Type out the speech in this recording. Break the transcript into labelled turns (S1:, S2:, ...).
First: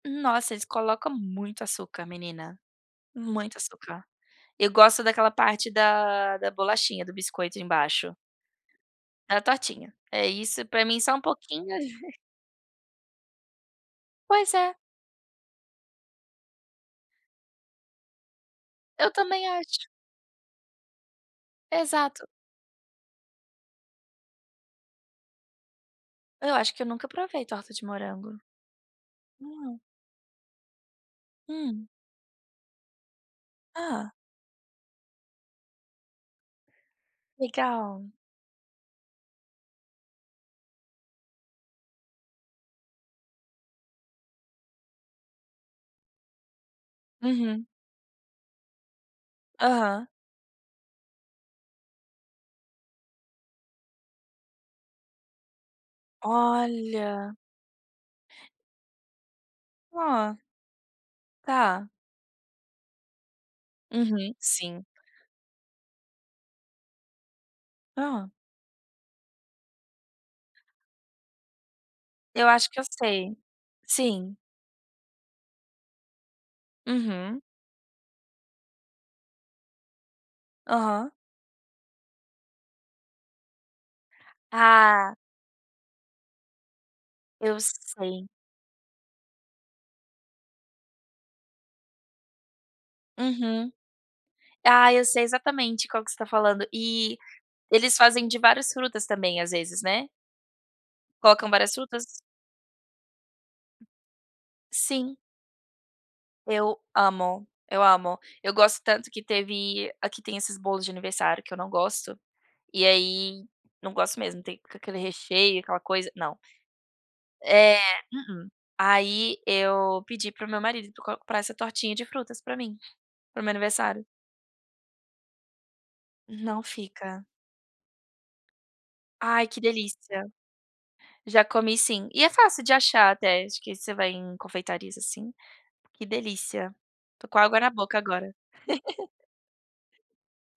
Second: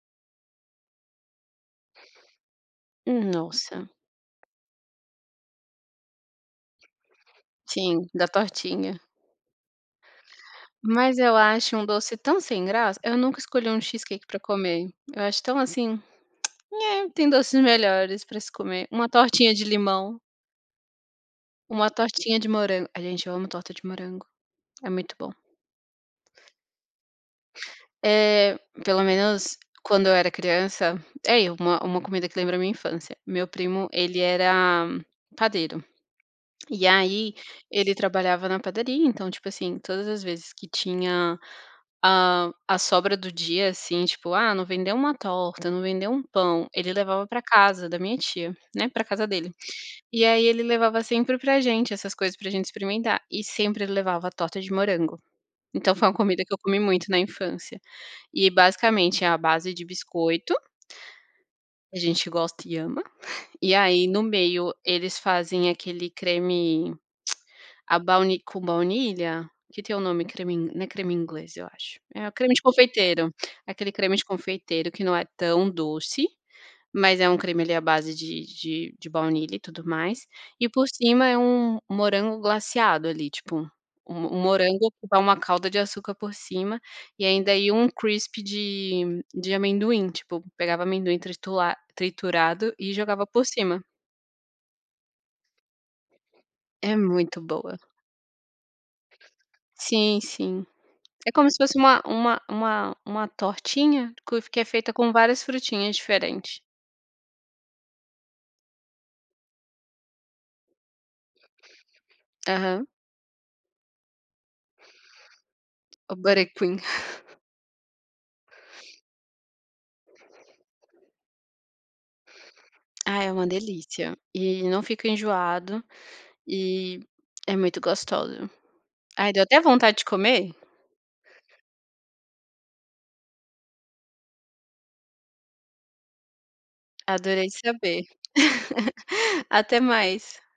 S1: Nossa, eles colocam muito açúcar, menina,
S2: Hum,
S1: muito
S2: nossa.
S1: açúcar. Eu gosto daquela parte da da bolachinha, do biscoito
S2: Sim,
S1: embaixo.
S2: da tortinha.
S1: Da tortinha. É isso, pra mim só
S2: Mas
S1: um
S2: eu
S1: pouquinho
S2: acho um doce tão sem graça, eu nunca escolhi um cheesecake pra
S1: Pois é.
S2: comer, eu acho tão, assim, tem doces melhores pra se comer, uma
S1: Eu também
S2: tortinha de
S1: acho.
S2: limão. Uma
S1: Exato.
S2: tortinha de morango, ai, gente, eu amo torta de morango, é muito bom.
S1: Eu acho que eu nunca provei torta de morango.
S2: Eh, pelo menos
S1: Hum.
S2: quando eu era criança é, e uma
S1: Hum.
S2: uma comida que lembra minha infância, meu primo
S1: Hã.
S2: ele era padeiro e aí ele
S1: Legal.
S2: trabalhava na padaria, então, tipo, assim, todas as vezes que tinha, ah, a sobra do dia, assim, tipo: "Ah, não vendeu uma torta, não vendeu um pão", ele levava pra
S1: Uhum.
S2: casa da minha tia, né, pra casa dele.
S1: Aham.
S2: E aí ele levava sempre pra gente essas coisas pra gente experimentar e sempre levava torta de morango, então foi uma comida que eu comi muito na
S1: Olha.
S2: infância e basicamente, é a base de
S1: Hã.
S2: biscoito
S1: Tá.
S2: a gente gosta e ama, e aí no
S1: Uhum,
S2: meio
S1: sim.
S2: eles fazem aquele creme à
S1: Hã.
S2: bauni com baunilha, que tem o nome, creme in não é creme inglês, eu acho, é o
S1: Eu
S2: creme de
S1: acho que eu
S2: confeiteiro,
S1: sei,
S2: aquele creme de
S1: sim.
S2: confeiteiro que não é tão doce, mas é um
S1: Uhum.
S2: creme ali à base de de de baunilha e tudo mais e por
S1: Aham.
S2: cima é um um morango glaceado ali, tipo, um um morango que
S1: Ah.
S2: dá uma calda de açúcar por cima e ainda,
S1: Eu
S2: ia um
S1: sei.
S2: crispy de de amendoim, tipo, pegava amendoim tritura triturado e jogava por
S1: Uhum.
S2: cima.
S1: Ah, eu sei exatamente qual que você tá falando,
S2: É
S1: e
S2: muito boa.
S1: eles fazem de várias frutas também, às vezes, né.
S2: Sim, sim. É como
S1: Colocam
S2: se
S1: várias
S2: fosse uma
S1: frutas?
S2: uma uma uma tortinha co que é feita com
S1: Sim.
S2: várias frutinhas diferentes.
S1: Eu amo, eu amo, eu gosto tanto que teve aqui tem esses bolos de aniversário que eu não gosto e
S2: Aham.
S1: aí não gosto mesmo, tem aquele recheio, aquela coisa,
S2: O
S1: não.
S2: butter cream.
S1: É, uhum, aí eu pedi para o meu marido [unintelligible] comprar essa tortinha de frutas pra mim,
S2: Ah, é
S1: para o
S2: uma
S1: meu aniversário.
S2: delícia e não fica enjoado
S1: Não
S2: e
S1: fica.
S2: é muito gostoso. Ai, deu
S1: Ai,
S2: até
S1: que
S2: vontade de
S1: delícia!
S2: comer.
S1: Já comi, sim, e é fácil de achar até, acho que você vai em confeitarias, assim, que delícia, tô com
S2: Adorei
S1: água na boca
S2: saber.
S1: agora.
S2: Até mais.